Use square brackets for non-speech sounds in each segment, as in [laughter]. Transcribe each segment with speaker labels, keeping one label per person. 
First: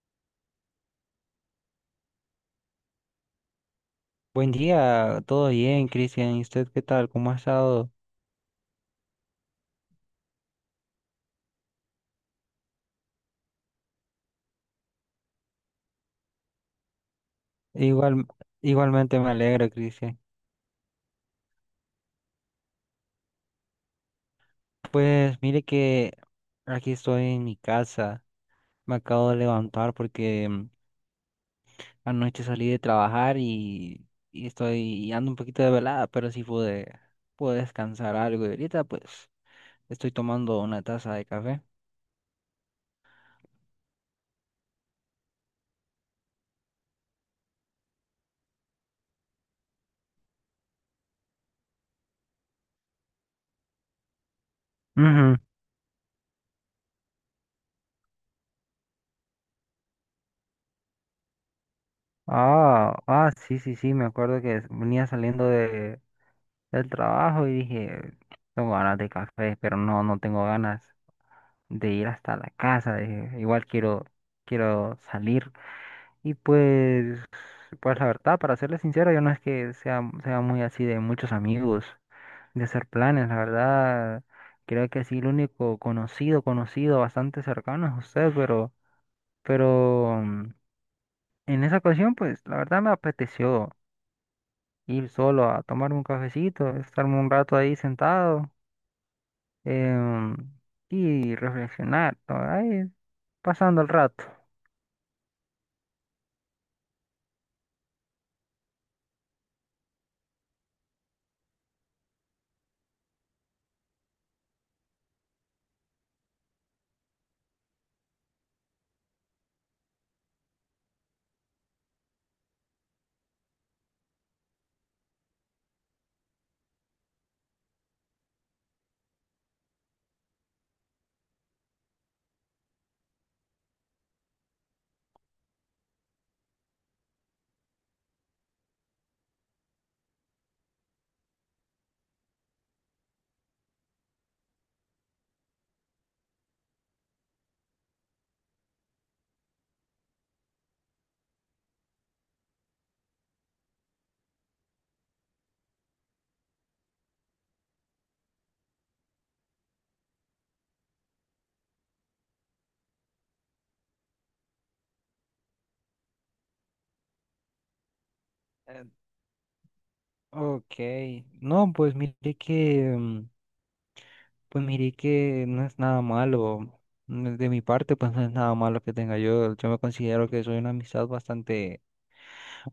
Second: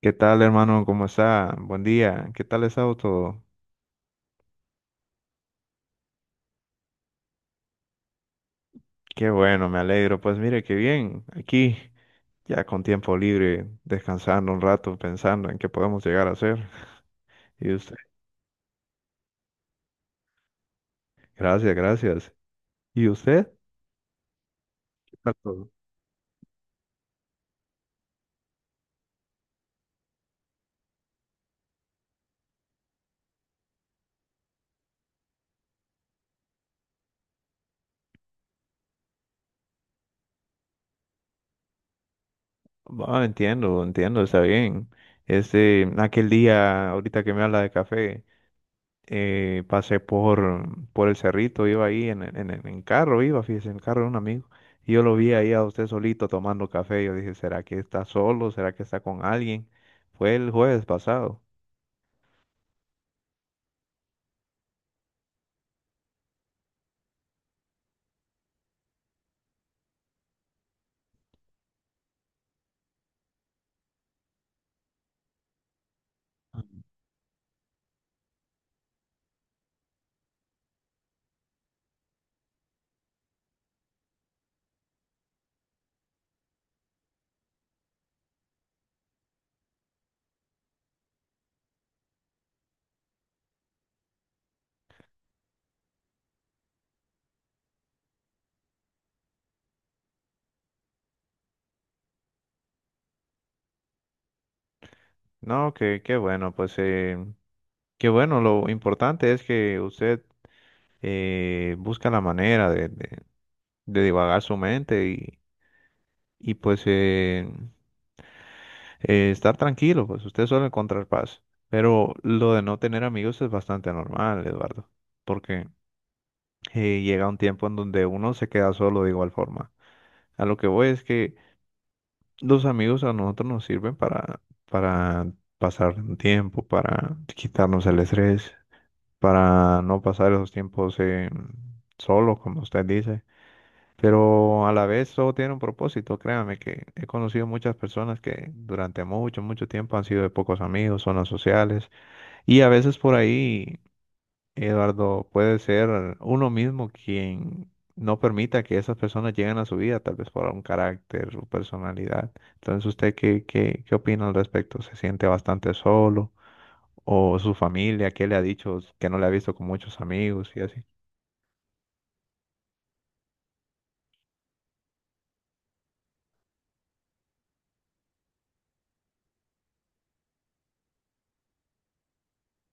Speaker 1: ¿Qué tal, hermano? ¿Cómo está? Buen día. ¿Qué tal ha estado todo?
Speaker 2: Buen día, todo bien, Cristian. ¿Y usted qué tal? ¿Cómo ha estado?
Speaker 1: Qué bueno, me alegro. Pues mire, qué bien. Aquí, ya con tiempo libre, descansando un rato, pensando en qué podemos llegar a hacer. [laughs] Y usted,
Speaker 2: Igual, igualmente me alegro, Cristian.
Speaker 1: gracias, gracias. ¿Y usted? ¿Qué tal
Speaker 2: Pues mire
Speaker 1: todo?
Speaker 2: que aquí estoy en mi casa. Me acabo de levantar porque anoche salí de trabajar y ando un poquito de velada, pero pude descansar algo. Y ahorita pues estoy tomando una taza de café.
Speaker 1: Bueno, entiendo, entiendo, está bien. Este, aquel día, ahorita que me habla de café. Pasé por el cerrito, iba ahí en carro, iba, fíjese, en el carro de un amigo. Y yo lo vi
Speaker 2: Ujú.
Speaker 1: ahí a usted solito tomando café. Yo dije, ¿será que está solo? ¿Será que está con alguien? Fue el jueves pasado.
Speaker 2: Ah, ah, sí, sí, sí, me acuerdo que venía del trabajo y dije, tengo ganas de café, pero no, no tengo ganas de ir hasta la casa, dije, quiero salir. Y pues, pues la verdad, para serles sincero, yo no es que sea muy así de muchos amigos, de hacer planes, la verdad, creo que sí, el único conocido, bastante cercano es usted, pero, pero en esa ocasión, pues la verdad me apeteció ir solo a tomarme un cafecito, estarme un rato ahí sentado em, y reflexionar, ¿no? Ahí, pasando el rato.
Speaker 1: No, que qué bueno, qué bueno. Lo importante es que usted busca la manera de divagar su mente y pues estar tranquilo, pues usted suele encontrar paz. Pero lo de no tener amigos es bastante normal, Eduardo, porque llega un tiempo en donde uno se queda solo de igual forma. A lo que voy es que los amigos a nosotros nos sirven para pasar un tiempo, para quitarnos el estrés, para no pasar esos tiempos solo, como usted dice. Pero a la vez todo tiene un propósito, créame que he conocido muchas personas que durante mucho, mucho tiempo han sido de pocos amigos, zonas sociales, y a veces por ahí, Eduardo, puede ser uno mismo quien no permita que esas personas lleguen a su vida, tal vez por un carácter o personalidad. Entonces, ¿usted qué opina al respecto? ¿Se siente bastante solo? ¿O su familia, qué le ha dicho
Speaker 2: Eh,
Speaker 1: que no le ha visto con muchos amigos y
Speaker 2: Ok,
Speaker 1: así?
Speaker 2: no, pues pues mire que no es nada malo. De mi parte, pues no es nada malo que tenga yo. Yo me considero que soy una amistad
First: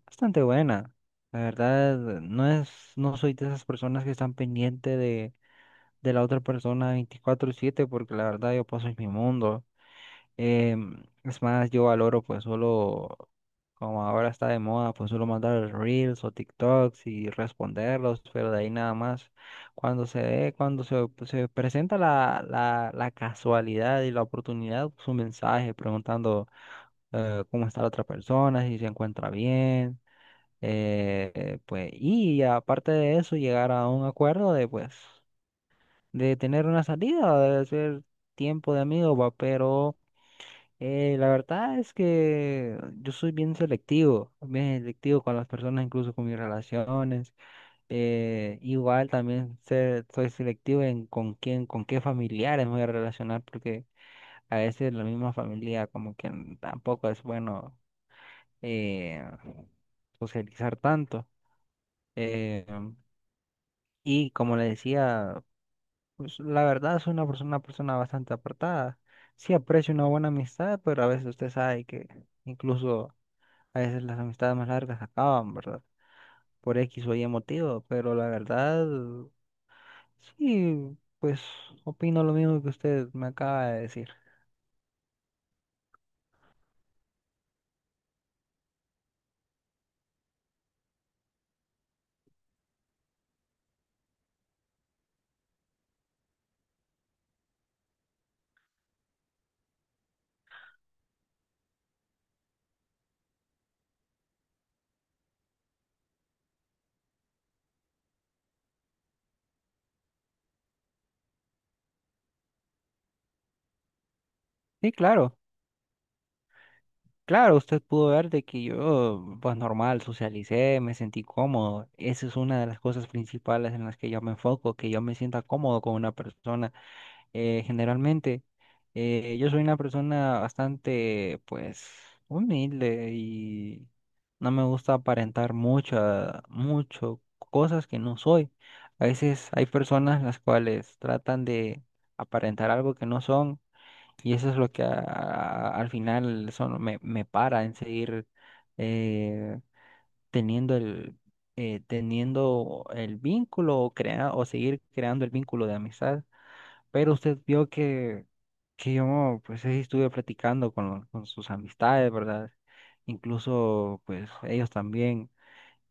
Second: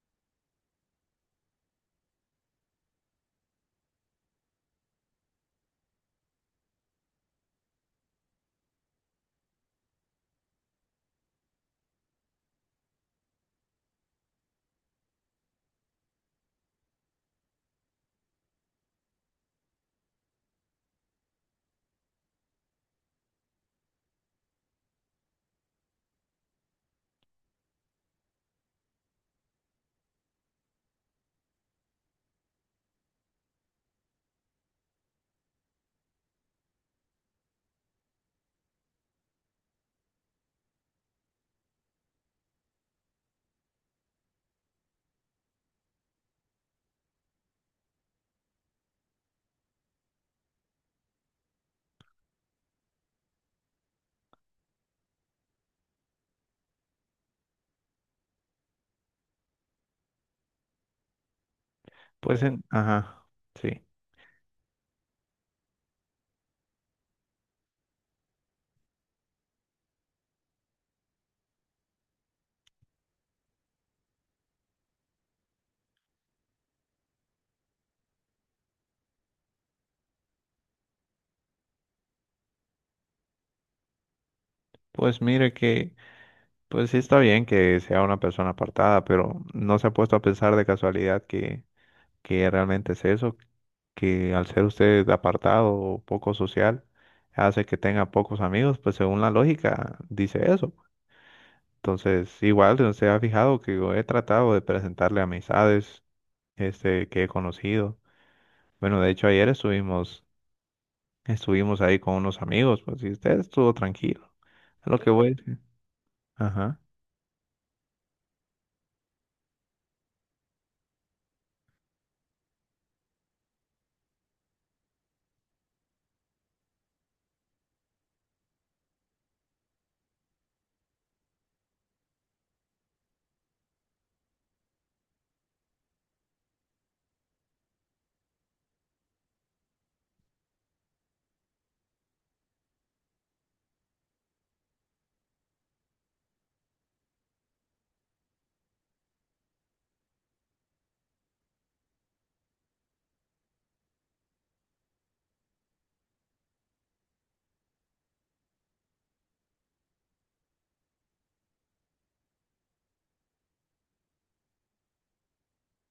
Speaker 2: bastante buena. La verdad, no soy de esas personas que están de la otra persona 24/7, porque la verdad yo paso en mi mundo. Es más, yo valoro pues solo, como ahora está de moda, pues solo mandar reels o TikToks y responderlos, pero de ahí nada más. Se presenta la casualidad y la oportunidad, pues un mensaje preguntando cómo está la otra persona, si se encuentra bien, pues, y aparte de eso, llegar a un acuerdo de pues, de tener una salida, de hacer tiempo de amigo, va, pero la verdad es que yo soy bien selectivo con las personas, incluso con mis relaciones. Igual también soy selectivo en con quién, con qué familiares me voy a relacionar, porque a veces la misma familia como que tampoco es bueno eh, socializar tanto.
Speaker 1: Pues,
Speaker 2: Eh,
Speaker 1: ajá, sí.
Speaker 2: y como le decía, pues, la verdad soy una persona bastante apartada. Sí aprecio una buena amistad, pero a veces usted sabe que incluso a veces las amistades más largas acaban, ¿verdad? Por X o Y motivo, pero la verdad, sí, pues opino lo mismo que usted me acaba de decir.
Speaker 1: Pues mire que... Pues sí está bien que sea una persona apartada, pero no se ha puesto a pensar de casualidad que realmente es eso, que al ser usted apartado o poco social, hace que tenga pocos amigos, pues según la lógica dice eso. Entonces, igual si usted ha fijado que yo he tratado de presentarle amistades este, que he conocido. Bueno, de hecho estuvimos ahí con unos amigos, pues y usted estuvo tranquilo. Es
Speaker 2: Sí,
Speaker 1: lo que voy a
Speaker 2: claro,
Speaker 1: decir. Ajá.
Speaker 2: claro, usted pudo ver de que yo, pues normal, socialicé, me sentí cómodo. Esa es una de las cosas principales en las que yo me enfoco, que yo me sienta cómodo con una persona, generalmente. Yo soy una persona bastante, pues, humilde y no me gusta aparentar mucho cosas que no soy. A veces hay personas las cuales tratan de aparentar algo que no son y eso es lo que al final son, me para en seguir eh, teniendo el, teniendo el vínculo o, o seguir creando el vínculo de amistad. Pero usted vio que yo pues ahí estuve platicando con, con sus amistades, ¿verdad? Incluso pues ellos también,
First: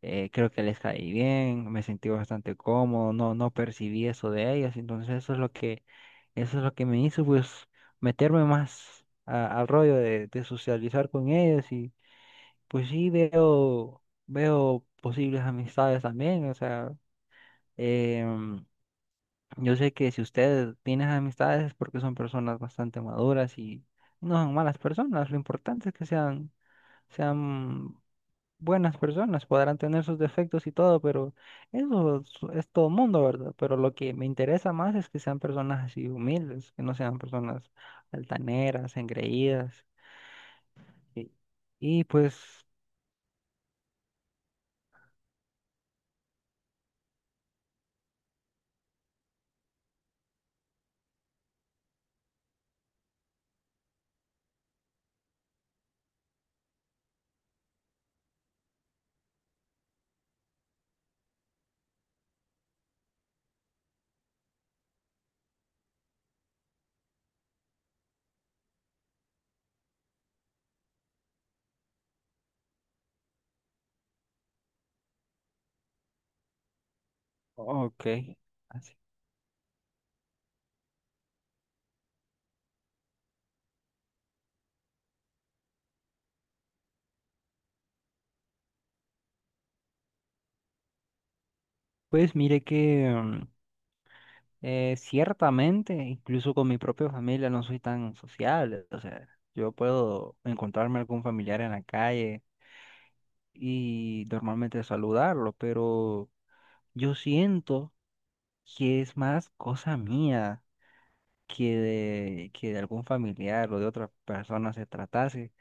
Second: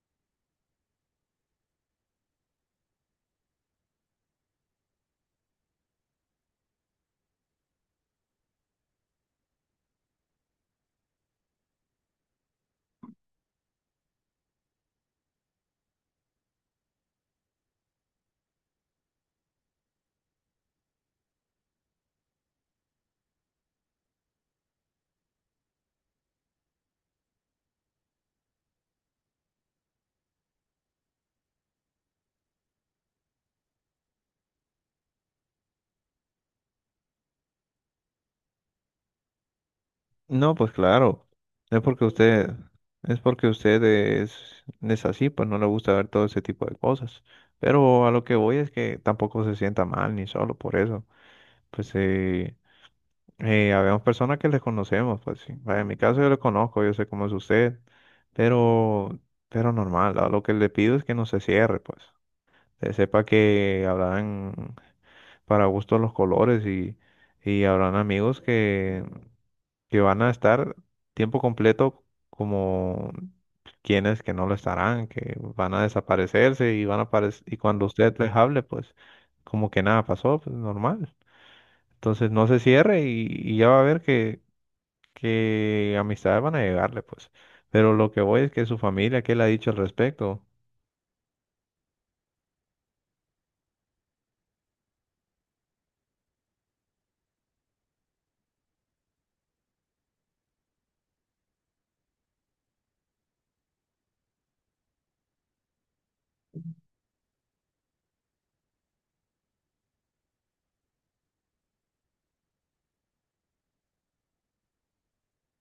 Speaker 2: creo que les caí bien, me sentí bastante cómodo, no, no percibí eso de ellos, entonces eso es lo que, eso es lo que me hizo pues meterme más al rollo de socializar con ellos y pues sí veo, veo posibles amistades también, o sea, em, yo sé que si usted tiene esas amistades es porque son personas bastante maduras y no son malas personas. Lo importante es que sean buenas personas. Podrán tener sus defectos y todo, pero es todo mundo, ¿verdad? Pero lo que me interesa más es que sean personas así humildes, que no sean personas altaneras, engreídas.
Speaker 1: No, pues claro.
Speaker 2: Y,
Speaker 1: Es porque
Speaker 2: y pues,
Speaker 1: usted, es porque usted es así, pues no le gusta ver todo ese tipo de cosas. Pero a lo que voy es que tampoco se sienta mal ni solo por eso. Pues habemos personas que les conocemos, pues sí. Vaya, en mi caso yo le conozco, yo sé cómo es usted, pero, pero normal. A lo que le pido es que no se cierre, pues. Que sepa que habrán para gusto los colores y habrán amigos que van a estar tiempo completo como quienes que no lo estarán, que van a desaparecerse y van a aparecer, y cuando usted les
Speaker 2: ok.
Speaker 1: hable, pues
Speaker 2: Así.
Speaker 1: como que nada pasó, pues normal. Entonces no se cierre y ya va a ver que amistades van a llegarle, pues. Pero lo que voy es que su familia, ¿qué le ha dicho al respecto?
Speaker 2: Pues mire que... ciertamente, incluso con mi propia familia no soy tan sociable. O sea, yo puedo encontrarme algún familiar en la calle y normalmente saludarlo, pero yo siento que es más cosa mía que de algún familiar o de otra persona se tratase.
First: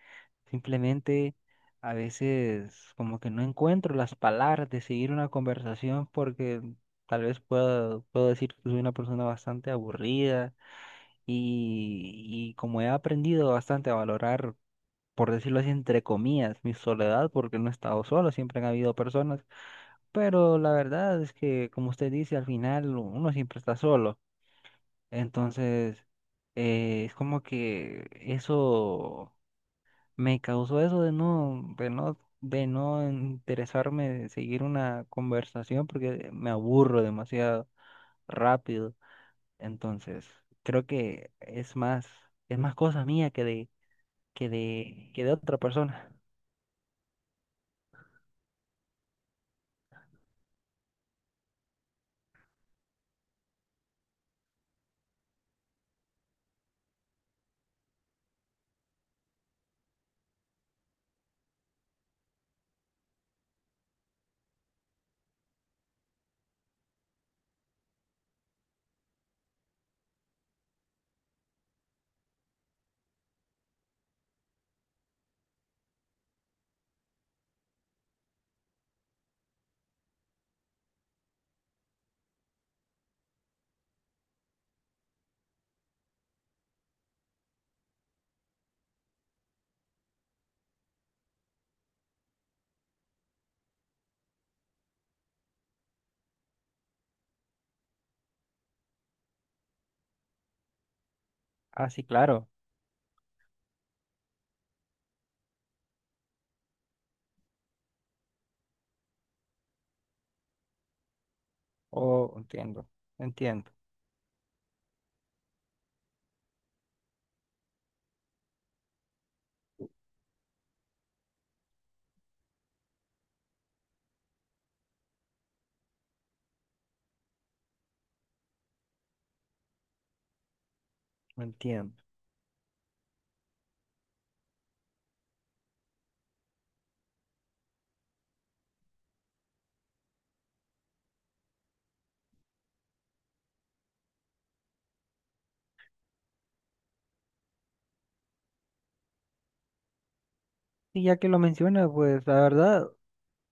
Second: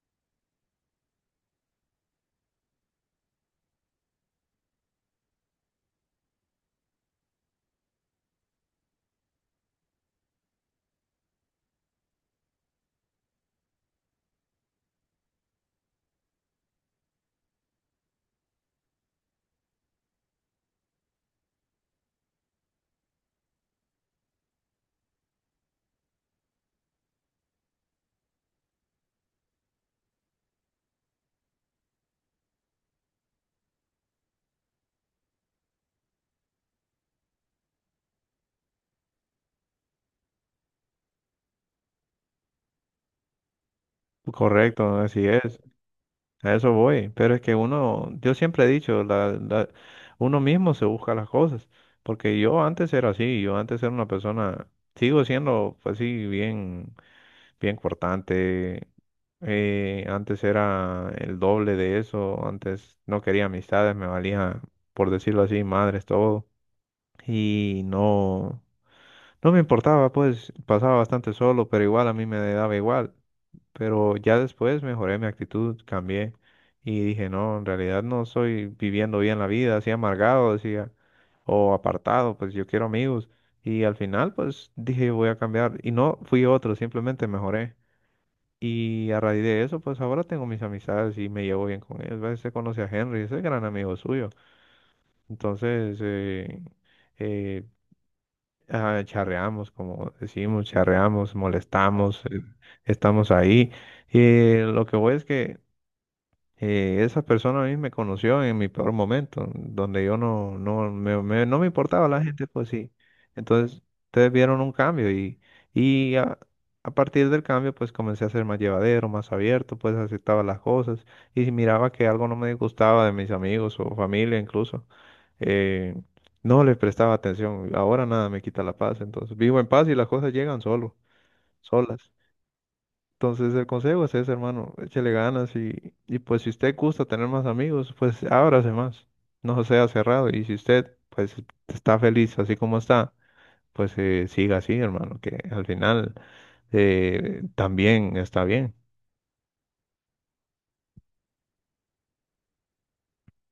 Speaker 2: Simplemente a veces como que no encuentro las palabras de seguir una conversación porque tal vez puedo decir que soy una persona bastante aburrida y como he aprendido bastante a valorar, por decirlo así, entre comillas, mi soledad, porque no he estado solo, siempre han habido personas, pero la verdad es que, como usted dice, al final uno siempre está solo, entonces, es como que eso me causó eso de de no interesarme, de seguir una conversación, porque me aburro demasiado rápido. Entonces, creo que es más cosa mía
Speaker 1: Correcto,
Speaker 2: que
Speaker 1: así
Speaker 2: de otra
Speaker 1: es.
Speaker 2: persona.
Speaker 1: A eso voy, pero es que uno, yo siempre he dicho, uno mismo se busca las cosas, porque yo antes era así, yo antes era una persona, sigo siendo pues, bien cortante, antes era el doble de eso, antes no quería amistades, me valía, por decirlo así, madres, todo, y no. No me importaba, pues pasaba bastante solo, pero igual a mí me daba igual. Pero ya después mejoré mi actitud, cambié y dije, no, en realidad no estoy viviendo bien la vida, así amargado, decía, o apartado, pues yo quiero amigos. Y al final, pues dije, voy a cambiar. Y no fui otro, simplemente mejoré. Y a raíz de eso, pues ahora tengo mis amistades y me llevo bien con ellos. A veces conoce a Henry, ese es gran amigo suyo. Entonces, eh, charreamos, como decimos, charreamos,
Speaker 2: Ah, sí,
Speaker 1: molestamos,
Speaker 2: claro.
Speaker 1: estamos ahí. Y lo que voy es que esa persona a mí me conoció en mi peor momento, donde yo no me importaba la
Speaker 2: Oh,
Speaker 1: gente, pues
Speaker 2: entiendo,
Speaker 1: sí.
Speaker 2: entiendo,
Speaker 1: Entonces, ustedes vieron un cambio y a partir del cambio, pues comencé a ser más llevadero, más abierto, pues aceptaba las cosas. Y si miraba que algo no me gustaba de mis amigos o familia incluso. Eh, no le prestaba atención. Ahora nada me quita la paz. Entonces vivo en paz y las cosas llegan
Speaker 2: entiendo.
Speaker 1: solas. Entonces el consejo es ese, hermano. Échele ganas y pues si usted gusta tener más amigos, pues ábrase más. No sea cerrado. Y si usted pues está feliz así como está pues siga así, hermano, que al final también está bien.
Speaker 2: Y ya que lo menciona, pues la verdad,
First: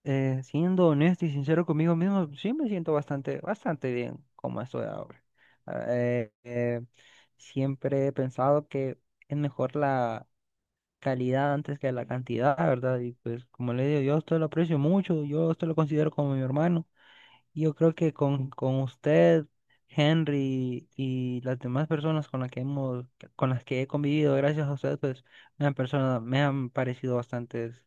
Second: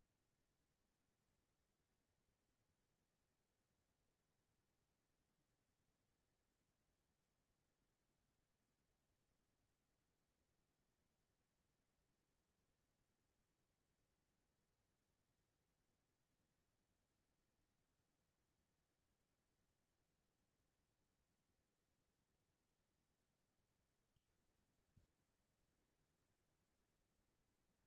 Speaker 2: siendo honesto y sincero conmigo mismo, sí me siento bastante bien como estoy ahora. Ah, Eh, eh, Siempre he pensado que es mejor la calidad antes que la cantidad, ¿verdad? Y pues como le digo, yo a usted lo aprecio mucho, yo a usted lo considero como mi hermano. Yo creo que con usted, Henry y las demás personas con las con las que he convivido, gracias a usted, pues me han parecido bastantes,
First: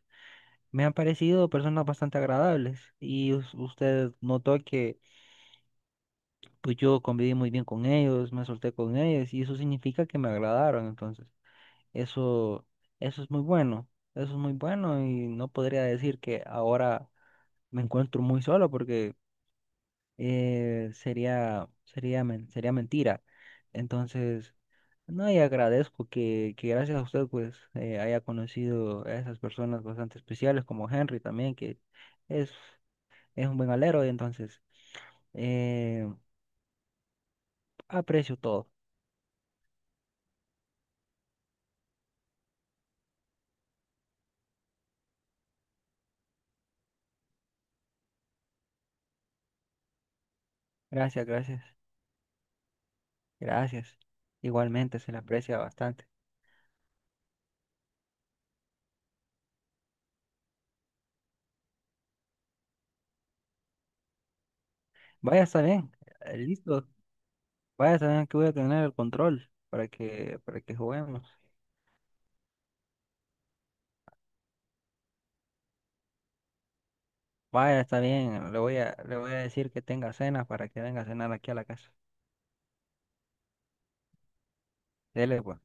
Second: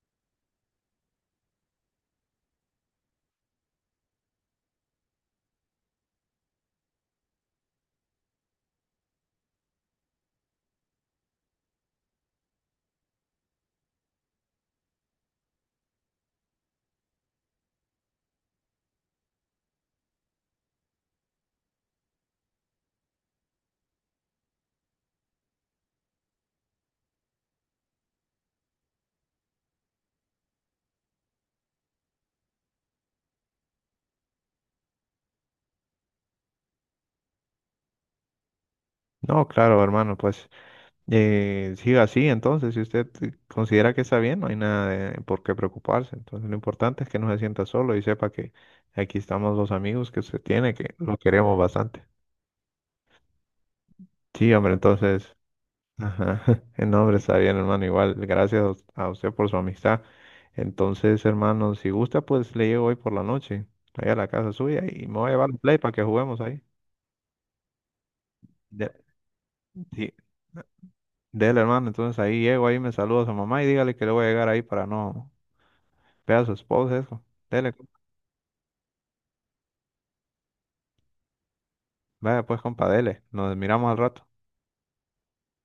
Speaker 2: me han parecido personas bastante agradables. Y usted notó que pues yo conviví muy bien con ellos, me solté con ellos, y eso significa que me agradaron. Entonces, eso, eso es muy bueno, eso es muy bueno, y no podría decir que ahora me encuentro muy solo porque, sería mentira. Entonces, no, y agradezco que gracias a usted pues haya conocido a esas personas bastante especiales como Henry también, que es, es un buen alero, y entonces eh, aprecio todo.
Speaker 1: No, claro, hermano, pues siga así, entonces, si usted considera que está bien, no hay nada de por qué preocuparse. Entonces, lo importante es que no se sienta solo y sepa que aquí estamos los amigos que se tiene, que lo
Speaker 2: Gracias,
Speaker 1: queremos
Speaker 2: gracias,
Speaker 1: bastante.
Speaker 2: gracias.
Speaker 1: Sí, hombre,
Speaker 2: Igualmente se le
Speaker 1: entonces...
Speaker 2: aprecia bastante.
Speaker 1: Ajá. [laughs] No, hombre, está bien, hermano. Igual, gracias a usted por su amistad. Entonces, hermano, si gusta, pues le llego hoy por la noche, allá a la casa suya y me voy a
Speaker 2: Vaya,
Speaker 1: llevar el
Speaker 2: está
Speaker 1: play
Speaker 2: bien,
Speaker 1: para que juguemos ahí.
Speaker 2: listo. Vaya, está bien que voy a tener
Speaker 1: De,
Speaker 2: el control
Speaker 1: sí,
Speaker 2: para que juguemos.
Speaker 1: dele, hermano. Entonces ahí llego, ahí me saluda a su mamá y dígale que le voy a llegar ahí para no ver a su esposa, eso. Dele,
Speaker 2: Vaya,
Speaker 1: compa.
Speaker 2: está bien, le voy a decir que tenga cena para que venga a cenar aquí a la casa.
Speaker 1: Vaya pues, compa, dele. Nos miramos al rato.
Speaker 2: Dele, pues.